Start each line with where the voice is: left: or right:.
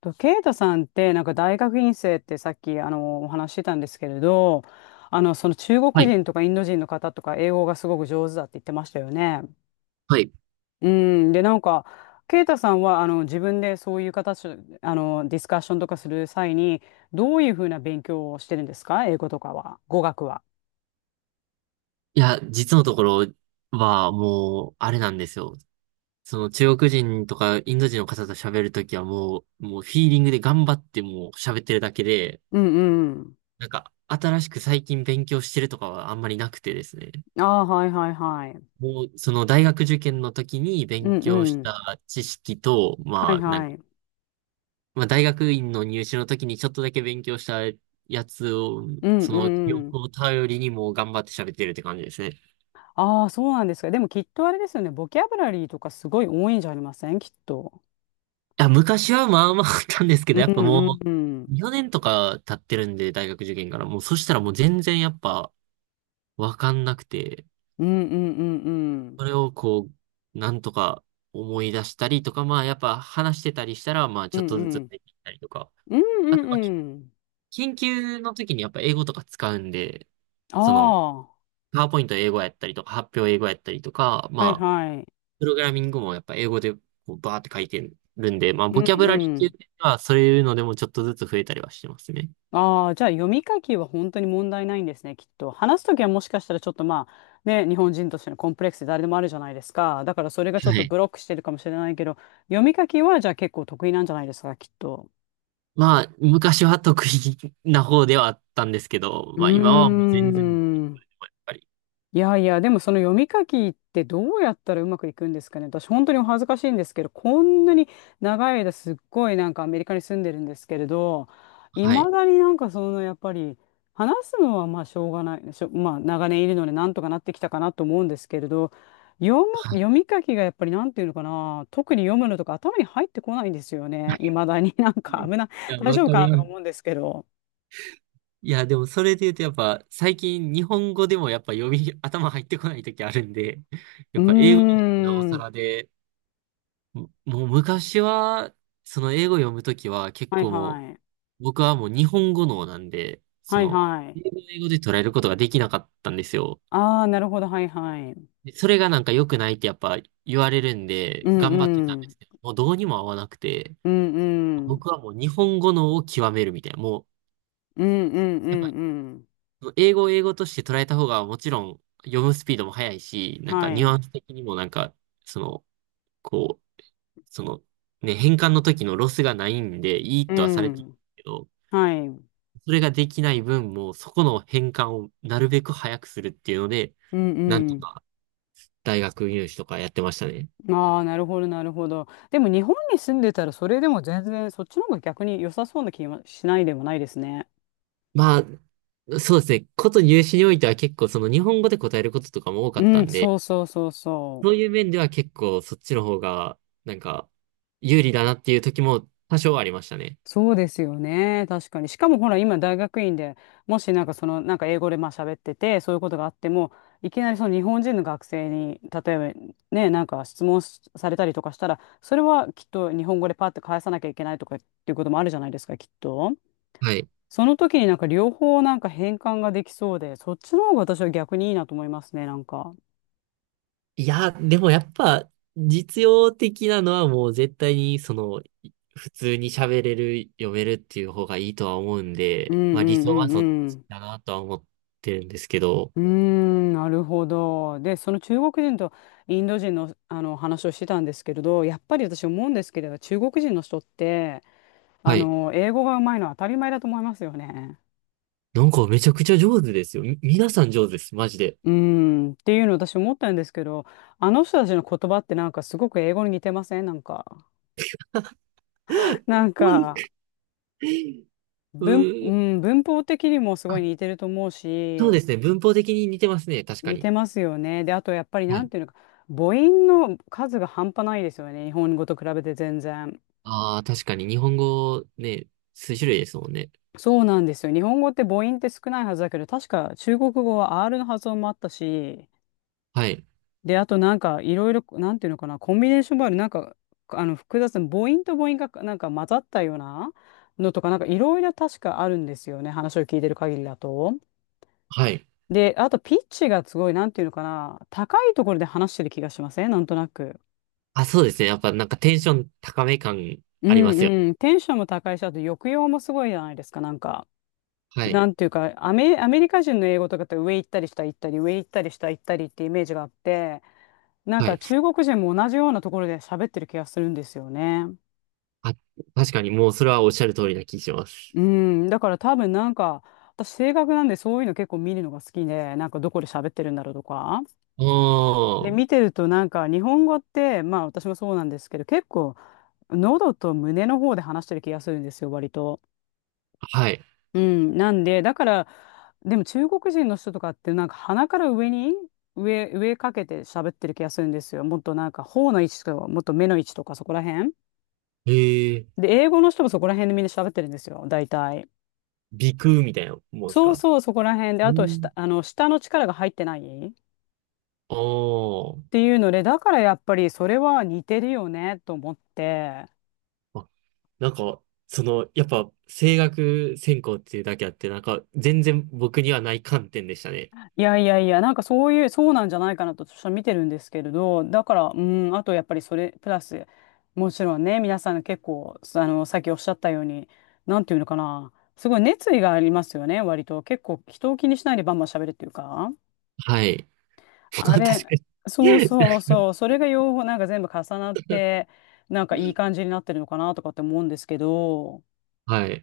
left: と、ケイトさんって、なんか大学院生ってさっき、お話ししてたんですけれど、その中
right: は
left: 国
right: い。
left: 人とかインド人の方とか英語がすごく上手だって言ってましたよね。
right: はい。
left: うん。で、なんか、ケイタさんは、自分でそういう形、ディスカッションとかする際に、どういうふうな勉強をしてるんですか、英語とかは、語学は。
right: いや、実のところはもう、あれなんですよ。その中国人とかインド人の方と喋るときはもうフィーリングで頑張ってもう喋ってるだけで、
left: うんうん。
right: なんか新しく最近勉強してるとかはあんまりなくてですね。
left: ああ、はいはいはい。
right: もう、その大学受験の時に
left: う
right: 勉
left: んう
right: 強し
left: ん。
right: た知識と、
left: はい
right: まあ、なん
left: は
right: か、
left: い。
right: まあ大学院の入試の時にちょっとだけ勉強したやつを、
left: うん
right: その記
left: う
right: 憶
left: ん。
right: を頼りにもう頑張って喋ってるって感じですね。
left: ああ、そうなんですか。でもきっとあれですよね。ボキャブラリーとかすごい多いんじゃありません、きっと。
right: あ、昔はまあまああったんですけ
left: う
right: ど、
left: ん
right: やっぱ
left: うん
right: も
left: うん。
right: う、4年とか経ってるんで、大学受験から。もう、そしたらもう全然やっぱ、わかんなくて、
left: うんうんうんうん。
right: それをこう、なんとか思い出したりとか、まあやっぱ話してたりしたら、まあ
left: う
right: ちょっ
left: ん
right: とず
left: う
right: つ
left: ん。
right: できたりとか。
left: うん
right: あ
left: う
right: とは、
left: んうん。
right: 研究の時にやっぱ英語とか使うんで、その、
left: ああ、
right: パワーポイント英語やったりとか、発表英語やったりとか、
left: はい
right: まあ、
left: はい。
right: プログラミングもやっぱ英語でこうバーって書いてるんで、まあ、
left: うん
right: ボ
left: う
right: キャブ
left: んう
right: ラリーっ
left: んう
right: ていう
left: ん。
right: のは、そういうのでもちょっとずつ増えたりはしてますね。
left: ああ、じゃあ読み書きは本当に問題ないんですね、きっと。話すときはもしかしたらちょっとまあ、ね、日本人としてのコンプレックスで誰でもあるじゃないですか。だからそれがちょっ
right: は
left: と
right: い。
left: ブロックしてるかもしれないけど、読み書きはじゃあ結構得意なんじゃないですか、きっと。
right: まあ、昔は得意な方ではあったんですけど、
left: う
right: まあ今はもう
left: ー
right: 全然、やっ
left: ん。
right: ぱり。
left: いやいや、でもその読み書きってどうやったらうまくいくんですかね。私本当にお恥ずかしいんですけど、こんなに長い間すっごいなんかアメリカに住んでるんですけれど、い
right: は
left: ま
right: い。
left: だになんかそのやっぱり話すのはまあしょうがない、まあ長年いるのでなんとかなってきたかなと思うんですけれど、読
right: はい。
left: 読み書きがやっぱりなんていうのかな、特に読むのとか頭に入ってこないんですよね。いまだになんか
right: い
left: 危ない、
right: や、
left: 大
right: わ
left: 丈夫
right: か
left: か
right: り
left: なと
right: ま
left: か
right: す。
left: 思うんですけど。
right: いや、でもそれで言うとやっぱ最近日本語でもやっぱ頭入ってこない時あるんで、
left: う
right: やっぱ英語
left: ー
right: になってなおさ
left: ん。
right: らで、もう昔は、その英語読む時は結
left: はい
right: 構も
left: はい。
right: う、僕はもう日本語脳なんで、そ
left: はい
right: の、
left: はい。
right: 英語英語で捉えることができなかったんですよ。
left: ああ、なるほど、はいはい。
right: でそれがなんか良くないってやっぱ言われるん
left: う
right: で、
left: ん
right: 頑張って
left: う
right: たんで
left: ん。
right: すけど、もうどうにも合わなくて、
left: うんうん。
right: 僕はもう日本語のを極めるみたいな、もう、
left: うんうんう
right: やっ
left: ん
right: ぱ、
left: うん。
right: 英語を英語として捉えた方がもちろん読むスピードも速いし、なんか
left: は
right: ニュ
left: い。
right: アンス的にもなんか、その、こう、その、ね、変換の時のロスがないんで、いい
left: う
right: とはされてる
left: ん。
right: けど、
left: はい。うん
right: それができない分も、そこの変換をなるべく早くするっていうので、
left: う
right: なんと
left: ん。
right: か大学入試とかやってましたね。
left: ああ、なるほど、なるほど。でも日本に住んでたらそれでも全然そっちの方が逆に良さそうな気がしないでもないですね。
right: まあ、そうですね。こと入試においては結構その日本語で答えることとかも多かった
left: うん、
right: んで、
left: そうそうそうそ
right: そう
left: う。
right: いう面では結構そっちの方がなんか有利だなっていう時も多少はありましたね。
left: そうですよね。確かに。しかもほら、今大学院で、もしなんかその、なんか英語でまあ喋ってて、そういうことがあっても、いきなりその日本人の学生に、例えばね、なんか質問しされたりとかしたら、それはきっと日本語でパッて返さなきゃいけないとかっていうこともあるじゃないですか、きっと。
right: はい。
left: その時になんか両方なんか変換ができそうで、そっちの方が私は逆にいいなと思いますね、なんか。
right: いや、でもやっぱ実用的なのはもう絶対にその普通に喋れる、読めるっていう方がいいとは思うん
left: うん
right: で、まあ
left: う
right: 理
left: んう
right: 想は
left: ん
right: そっ
left: う
right: ち
left: ん。
right: だなとは思ってるんですけど、
left: うーん、なるほど。で、その中国人とインド人の、あの話をしてたんですけれど、やっぱり私思うんですけれど、中国人の人って、
right: はい。
left: 英語が上手いのは当たり前だと思いますよね。
right: なんかめちゃくちゃ上手ですよ。皆さん上手です。マジで。
left: うーん、っていうの私思ったんですけど、あの人たちの言葉ってなんかすごく英語に似てませんなんか。なん
right: そう
left: か、
right: です。うー
left: う
right: ん。
left: ん、文法的にもすごい似てると思う
right: そう
left: し、
right: ですね。文法的に似てますね。確か
left: 似て
right: に。
left: ますよね。で、あとやっぱり
right: は
left: なん
right: い。
left: ていうのか、母音の数が半端ないですよね。日本語と比べて全然。
right: ああ、確かに。日本語ね、数種類ですもんね。
left: そうなんですよ。日本語って母音って少ないはずだけど、確か中国語は R の発音もあったし、
right: はい。
left: で、あとなんかいろいろ、なんていうのかな、コンビネーションもある、なんか、複雑な母音と母音がなんか混ざったようなのとか、なんかいろいろ確かあるんですよね。話を聞いてる限りだと。
right: はい。
left: で、あとピッチがすごい、なんていうのかな、高いところで話してる気がしませんなんとなく。
right: あ、そうですね。やっぱなんかテンション高め感
left: う
right: ありま
left: ん
right: すよ。
left: うん。テンションも高いし、あと抑揚もすごいじゃないですか、なんか。
right: はい。
left: なんていうか、アメリカ人の英語とかって上行ったり下行ったり、上行ったり下行ったりってイメージがあって、なん
right: は
left: か
right: い。
left: 中国人も同じようなところで喋ってる気がするんですよね。
right: あ、確かにもうそれはおっしゃる通りな気します。
left: うん、だから多分なんか、私性格なんでそういうの結構見るのが好きで、なんかどこで喋ってるんだろうとか。で、
right: おー。
left: 見てるとなんか日本語って、まあ私もそうなんですけど、結構喉と胸の方で話してる気がするんですよ、割と。
right: はい。
left: うん、なんで、だから、でも中国人の人とかってなんか鼻から上に上かけて喋ってる気がするんですよ。もっとなんか頬の位置とか、もっと目の位置とかそこら辺。
right: えー、
left: で、英語の人もそこら辺でみんな喋ってるんですよ、大体。
right: 鼻腔みたいなもんです
left: そう
right: か？
left: そう、そこら辺で、
right: う
left: あと
right: ん。
left: 下、下の力が入ってないっ
right: お
left: て
right: ー。
left: いうので、だからやっぱりそれは似てるよねと思って。
right: あ、なんか、その、やっぱ声楽専攻っていうだけあって、なんか全然僕にはない観点でしたね。
left: いやいやいや、なんかそういう、そうなんじゃないかなと私は見てるんですけれど、だから、うん、あとやっぱりそれ、プラス、もちろんね、皆さん結構、さっきおっしゃったように、なんていうのかな、すごい熱意がありますよね、割と。結構、人を気にしないでバンバン喋るっていうか。
right: はい。
left: あ
right: 確か
left: れ、
right: に。
left: そうそうそう、それが両方なんか全部重なって、なんかいい感じになってるのかなとかって思うんですけど、
right: はい。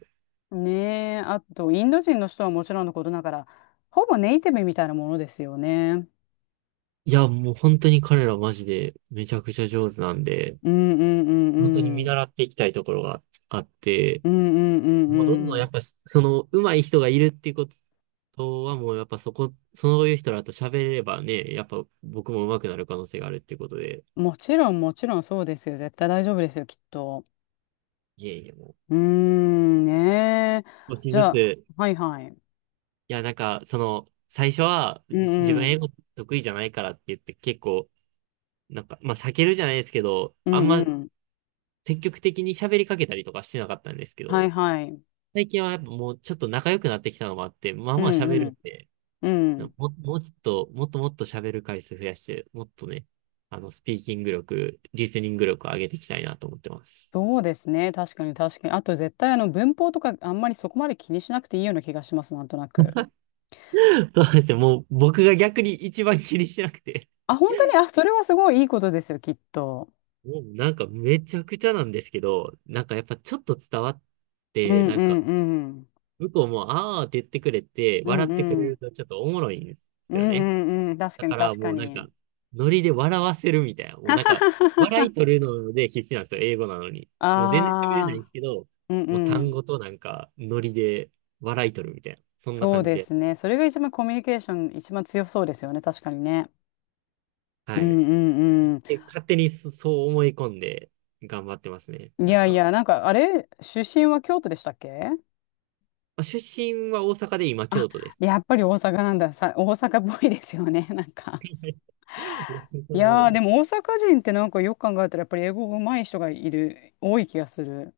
left: ねえ、あと、インド人の人はもちろんのことながら、ほぼネイティブみたいなものですよね。
right: いや、もう本当に彼らマジでめちゃくちゃ上手なんで、
left: うんうんう
right: 本当に
left: んう
right: 見
left: ん。
right: 習っていきたいところがあって、
left: うんうんうん
right: もうどんど
left: う
right: んやっ
left: ん。
right: ぱし、その上手い人がいるっていうことはもうやっぱそこ、そういう人らと喋ればね、やっぱ僕も上手くなる可能性があるっていうことで、
left: もちろんもちろんそうですよ。絶対大丈夫ですよ、きっと。
right: いえいえも
left: うーん、ねえ。
right: う、少し
left: じ
right: ず
left: ゃ
right: つ、
left: あ、
right: い
left: はいはい。
right: や、なんかその、最初は
left: うんう
right: 自分英
left: ん。
right: 語得意じゃないからって言って結構、なんか、まあ避けるじゃないですけど、
left: う
right: あん
left: んう
right: ま
left: ん。
right: 積極的に喋りかけたりとかしてなかったんですけ
left: はい
right: ど、
left: はい。
right: 最近はやっぱもうちょっと仲良くなってきたのもあって、まあ
left: う
right: まあ
left: ん
right: 喋
left: う
right: るん
left: ん。
right: で、
left: うん。
right: もうちょっと、もっともっと喋る回数増やして、もっとね、あの、スピーキング力、リスニング力を上げていきたいなと思ってます。
left: そうですね。確かに確かに。あと絶対あの文法とかあんまりそこまで気にしなくていいような気がします、なんとなく。
right: そうですね、もう僕が逆に一番気にしてなくて、
left: あ、本当に、あ、それはすごいいいことですよ、きっと。
right: もうなんかめちゃくちゃなんですけど、なんかやっぱちょっと伝わっ
left: う
right: て、
left: ん
right: な
left: う
right: んか、
left: んうん。
right: 向こうも、あーって言ってくれて、
left: う
right: 笑
left: ん
right: ってくれ
left: う
right: る
left: ん。
right: とちょっとおもろいんで
left: う
right: す
left: ん
right: よね。
left: うんうん。確
right: だ
left: かに
right: から
left: 確
right: も
left: か
right: うなん
left: に。
right: か、ノリで笑わせるみたいな。もう
left: は
right: なん
left: は
right: か、
left: はは
right: 笑い
left: は
right: 取るので必死なんですよ、英語なのに。もう全然喋れないん
left: あ、
right: で
left: あ
right: すけど、
left: うんう
right: もう単
left: ん。
right: 語となんか、ノリで笑い取るみたいな。そんな
left: そう
right: 感じ
left: で
right: で。
left: すね。それが一番コミュニケーション一番強そうですよね。確かにね。う
right: はい。
left: んうん
right: で、勝手にそう思い込んで頑張ってますね。
left: うん。い
right: なん
left: やい
right: か、
left: や、なんかあれ、出身は京都でしたっけ？
right: まあ、出身は大阪で今
left: あ、
right: 京都です。
left: やっぱり大阪なんだ。さ、大阪っぽいですよね。なんか。
right: そ
left: い
right: んなこと
left: や
right: な
left: ー、で
right: い。
left: も大阪人ってなんかよく考えたらやっぱり英語上手い人がいる、多い気がする。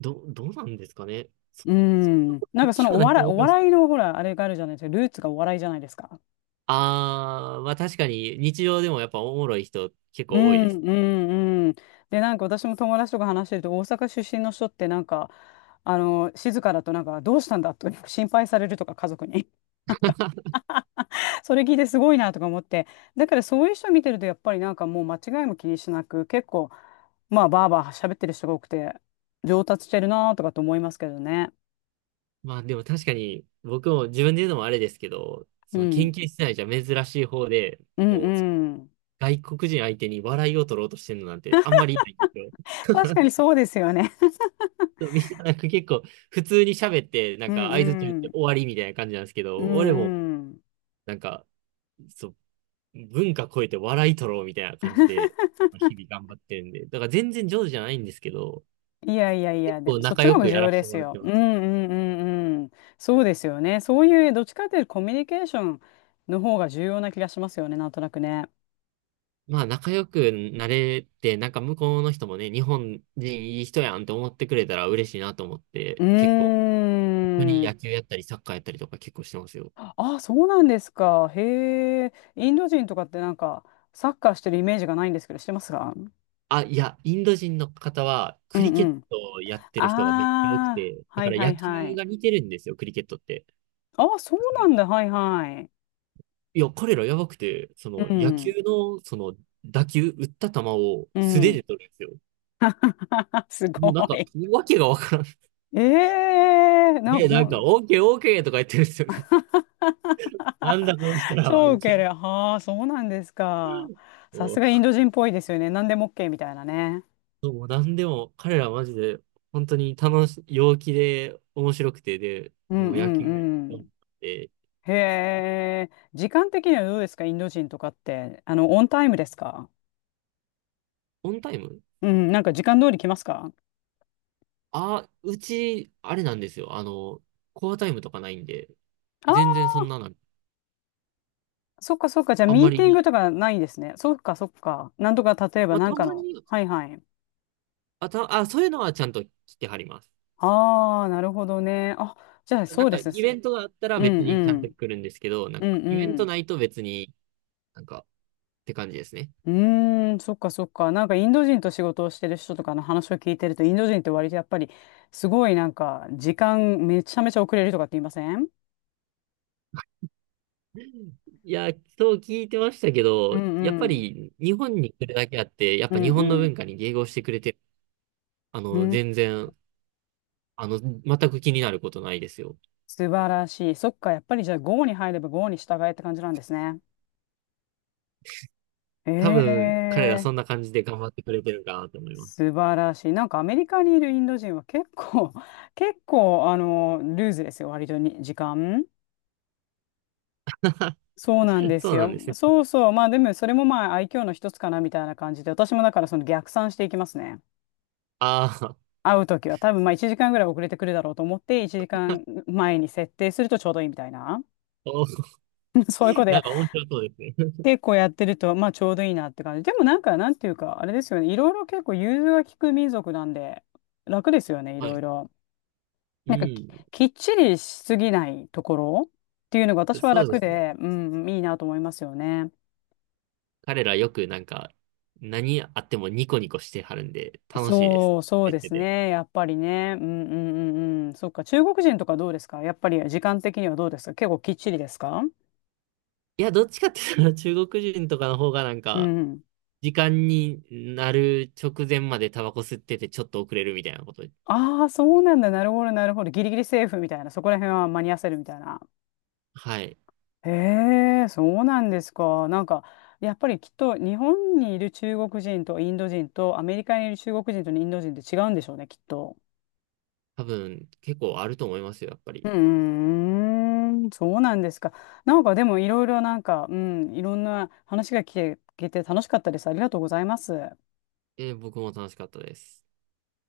right: どうなんですかね。そ
left: う
right: ん
left: ん。なん
right: な
left: かそ
right: 話
left: の
right: は
left: お
right: ないと
left: 笑い、
right: 思い
left: お
right: ます。
left: 笑いのほら、あれがあるじゃないですか。ルーツがお笑いじゃないですか。
right: あー、まあ確かに日常でもやっぱおもろい人結
left: う
right: 構多いで
left: ん
right: す。
left: うんうん。で、なんか私も友達とか話してると、大阪出身の人ってなんか、静かだとなんか、どうしたんだと 心配されるとか、家族に。それ聞いてすごいなとか思って。だからそういう人見てると、やっぱりなんかもう間違いも気にしなく、結構、まあ、バーバー喋ってる人が多くて、上達してるなとかと思いますけどね。
right: まあでも確かに僕も自分で言うのもあれですけど、
left: う
right: その研
left: ん。
right: 究室内じゃ珍しい方で、
left: うん
right: もう
left: うん。
right: 外国人相手に笑いを取ろうとしてるのなんてあんまりいないんですよ。
left: 確かにそうですよね。
right: そうみんななんか結構普通に喋ってな
left: う
right: んか
left: んう
right: 相槌中って
left: ん。
right: 終わりみたいな感じなんですけ
left: う
right: ど、俺も
left: んうん。
right: なんかそう文化超えて笑い取ろうみたいな感じで日々頑張ってるんで、だから全然上手じゃないんですけど、
left: いやいやい
right: 結
left: や、で
right: 構
left: もそっち
right: 仲
left: の
right: 良
left: 方が
right: く
left: 重
right: や
left: 要
right: らせ
left: で
right: て
left: す
right: もらっ
left: よ。
right: て
left: う
right: ま
left: んう
right: す。
left: んうんうん。そうですよね。そういうどっちかというとコミュニケーションの方が重要な気がしますよね、なんとなくね。
right: まあ仲良くなれて、なんか向こうの人もね、日本人いい人やんって思ってくれたら嬉しいなと思って、
left: う
right: 結構、本当に
left: ー
right: 野
left: ん。
right: 球やったりサッカーやったりとか結構してますよ。
left: あ、そうなんですか。へえ。インド人とかってなんかサッカーしてるイメージがないんですけど、してますか？
right: あ、いや、インド人の方は
left: う
right: クリ
left: ん
right: ケ
left: う
right: ッ
left: ん。
right: トをやってる人がめっちゃ多く
left: ああ、
right: て、だ
left: は
right: か
left: い
right: ら
left: はい
right: 野
left: は
right: 球
left: い。
right: が似てるんですよ、クリケットって。
left: ああ、そう
right: だから
left: なんだ。はいはい。
right: いや、彼らやばくて、その
left: う
right: 野球
left: ん。
right: の、その打った球を
left: う
right: 素手で
left: ん。
right: 取るんですよ。
left: すご
right: もうなんか、
left: い。
right: わけがわからん。
left: ええなんか
right: で、なんか、オーケーオーケーとか言ってるんですよね。なんだこの人らは、
left: 超
right: み
left: ウ
right: た
left: ケ
right: いな。
left: る。はあ、そうなんですか。さすがインド人っぽいですよね。何でも OK みたいなね。
right: そう、なんでも、彼らはマジで、本当に陽気で、面白くて、で、
left: う
right: も
left: ん
right: う
left: う
right: 野球が一
left: んう
right: 番
left: ん。
right: で、
left: へえ。時間的にはどうですか、インド人とかって。あの、オンタイムですか？
right: オンタイム。
left: うん、なんか時間通り来ますか？
right: あ、あれなんですよ。あの、コアタイムとかないんで、
left: ああ
right: 全然そん
left: ー、
right: なの、
left: そっかそっか。じゃあ
right: あん
left: ミ
right: ま
left: ーティング
right: り、
left: とかないですね。そっかそっか。なんとか例えば
right: まあ、
left: な
right: た
left: んか
right: ま
left: の。
right: に、
left: はいはい。
right: そういうのはちゃんと来てはります。
left: ああ、なるほどね。あ、じゃあ
right: な
left: そ
right: ん
left: うで
right: か、イ
left: す。
right: ベントがあったら
left: うん
right: 別にちゃ
left: う
right: んと
left: ん。
right: 来るんですけど、な
left: う
right: ん
left: ん
right: か、イベ
left: う
right: ント
left: ん。
right: ないと別になんか、って感じですね。
left: うーん、そっかそっか。なんかインド人と仕事をしてる人とかの話を聞いてると、インド人って割とやっぱりすごいなんか時間めちゃめちゃ遅れるとかって言いません？
right: いや、そう聞いてましたけ
left: う
right: ど、
left: ん
right: やっ
left: う
right: ぱ
left: ん。
right: り日本に来るだけあって、やっ
left: う
right: ぱ
left: ん
right: 日本の
left: うん。
right: 文化に迎合してくれて、あ
left: う
right: の、
left: ん、
right: 全く気になることないですよ。
left: 素晴らしい。そっか、やっぱりじゃあ g に入れば g に従えって感じなんですね。
right: 多
left: え
right: 分、彼ら
left: え
right: そ
left: ー、
right: んな感じで頑張ってくれてるかなと思います。
left: 素晴らしい。なんかアメリカにいるインド人は結構、結構ルーズですよ、割とに時間。そうなん で
right: そ
left: す
right: うなん
left: よ。
right: ですね。
left: そうそう。まあでもそれもまあ愛嬌の一つかなみたいな感じで、私もだからその逆算していきますね。
right: ああ、
left: 会うときは多分まあ1時間ぐらい遅れてくるだろうと思って、1時間前に設定するとちょうどいいみたいな。
right: お
left: そういうこと
right: な
left: や、
right: んか面白そうですね。
left: 結構やってるとまあちょうどいいなって感じ。でもなんかなんていうかあれですよね。いろいろ結構融通が利く民族なんで楽ですよね、い
right: は
left: ろい
right: い。
left: ろ。なんかき、
right: う
left: きっちりしすぎないところっていうのが
right: ん、
left: 私は
right: そうで
left: 楽
right: すね。
left: で、うん、いいなと思いますよね。
right: 彼らよくなんか、何あってもニコニコしてはるんで、楽しいです。
left: そう、そう
right: やっ
left: で
right: て
left: す
right: て。
left: ね。やっぱりね。うんうんうんうん。そっか。中国人とかどうですか、やっぱり時間的にはどうですか、結構きっちりですか？
right: いや、どっちかって言ったら中国人とかの方がなん
left: う
right: か、
left: ん。
right: 時間になる直前までタバコ吸っててちょっと遅れるみたいなこと。
left: ああ、そうなんだ。なるほど、なるほど。ギリギリセーフみたいな。そこら辺は間に合わせるみたいな。
right: はい。
left: へえ、そうなんですか。なんか、やっぱりきっと日本にいる中国人とインド人と、アメリカにいる中国人とインド人って違うんでしょうね、きっと。
right: 多分結構あると思いますよ、やっぱ
left: う
right: り。
left: ーん、そうなんですか。なんかでもいろいろなんか、うん、いろんな話が聞けて楽しかったです。ありがとうございます。
right: 僕も楽しかったです。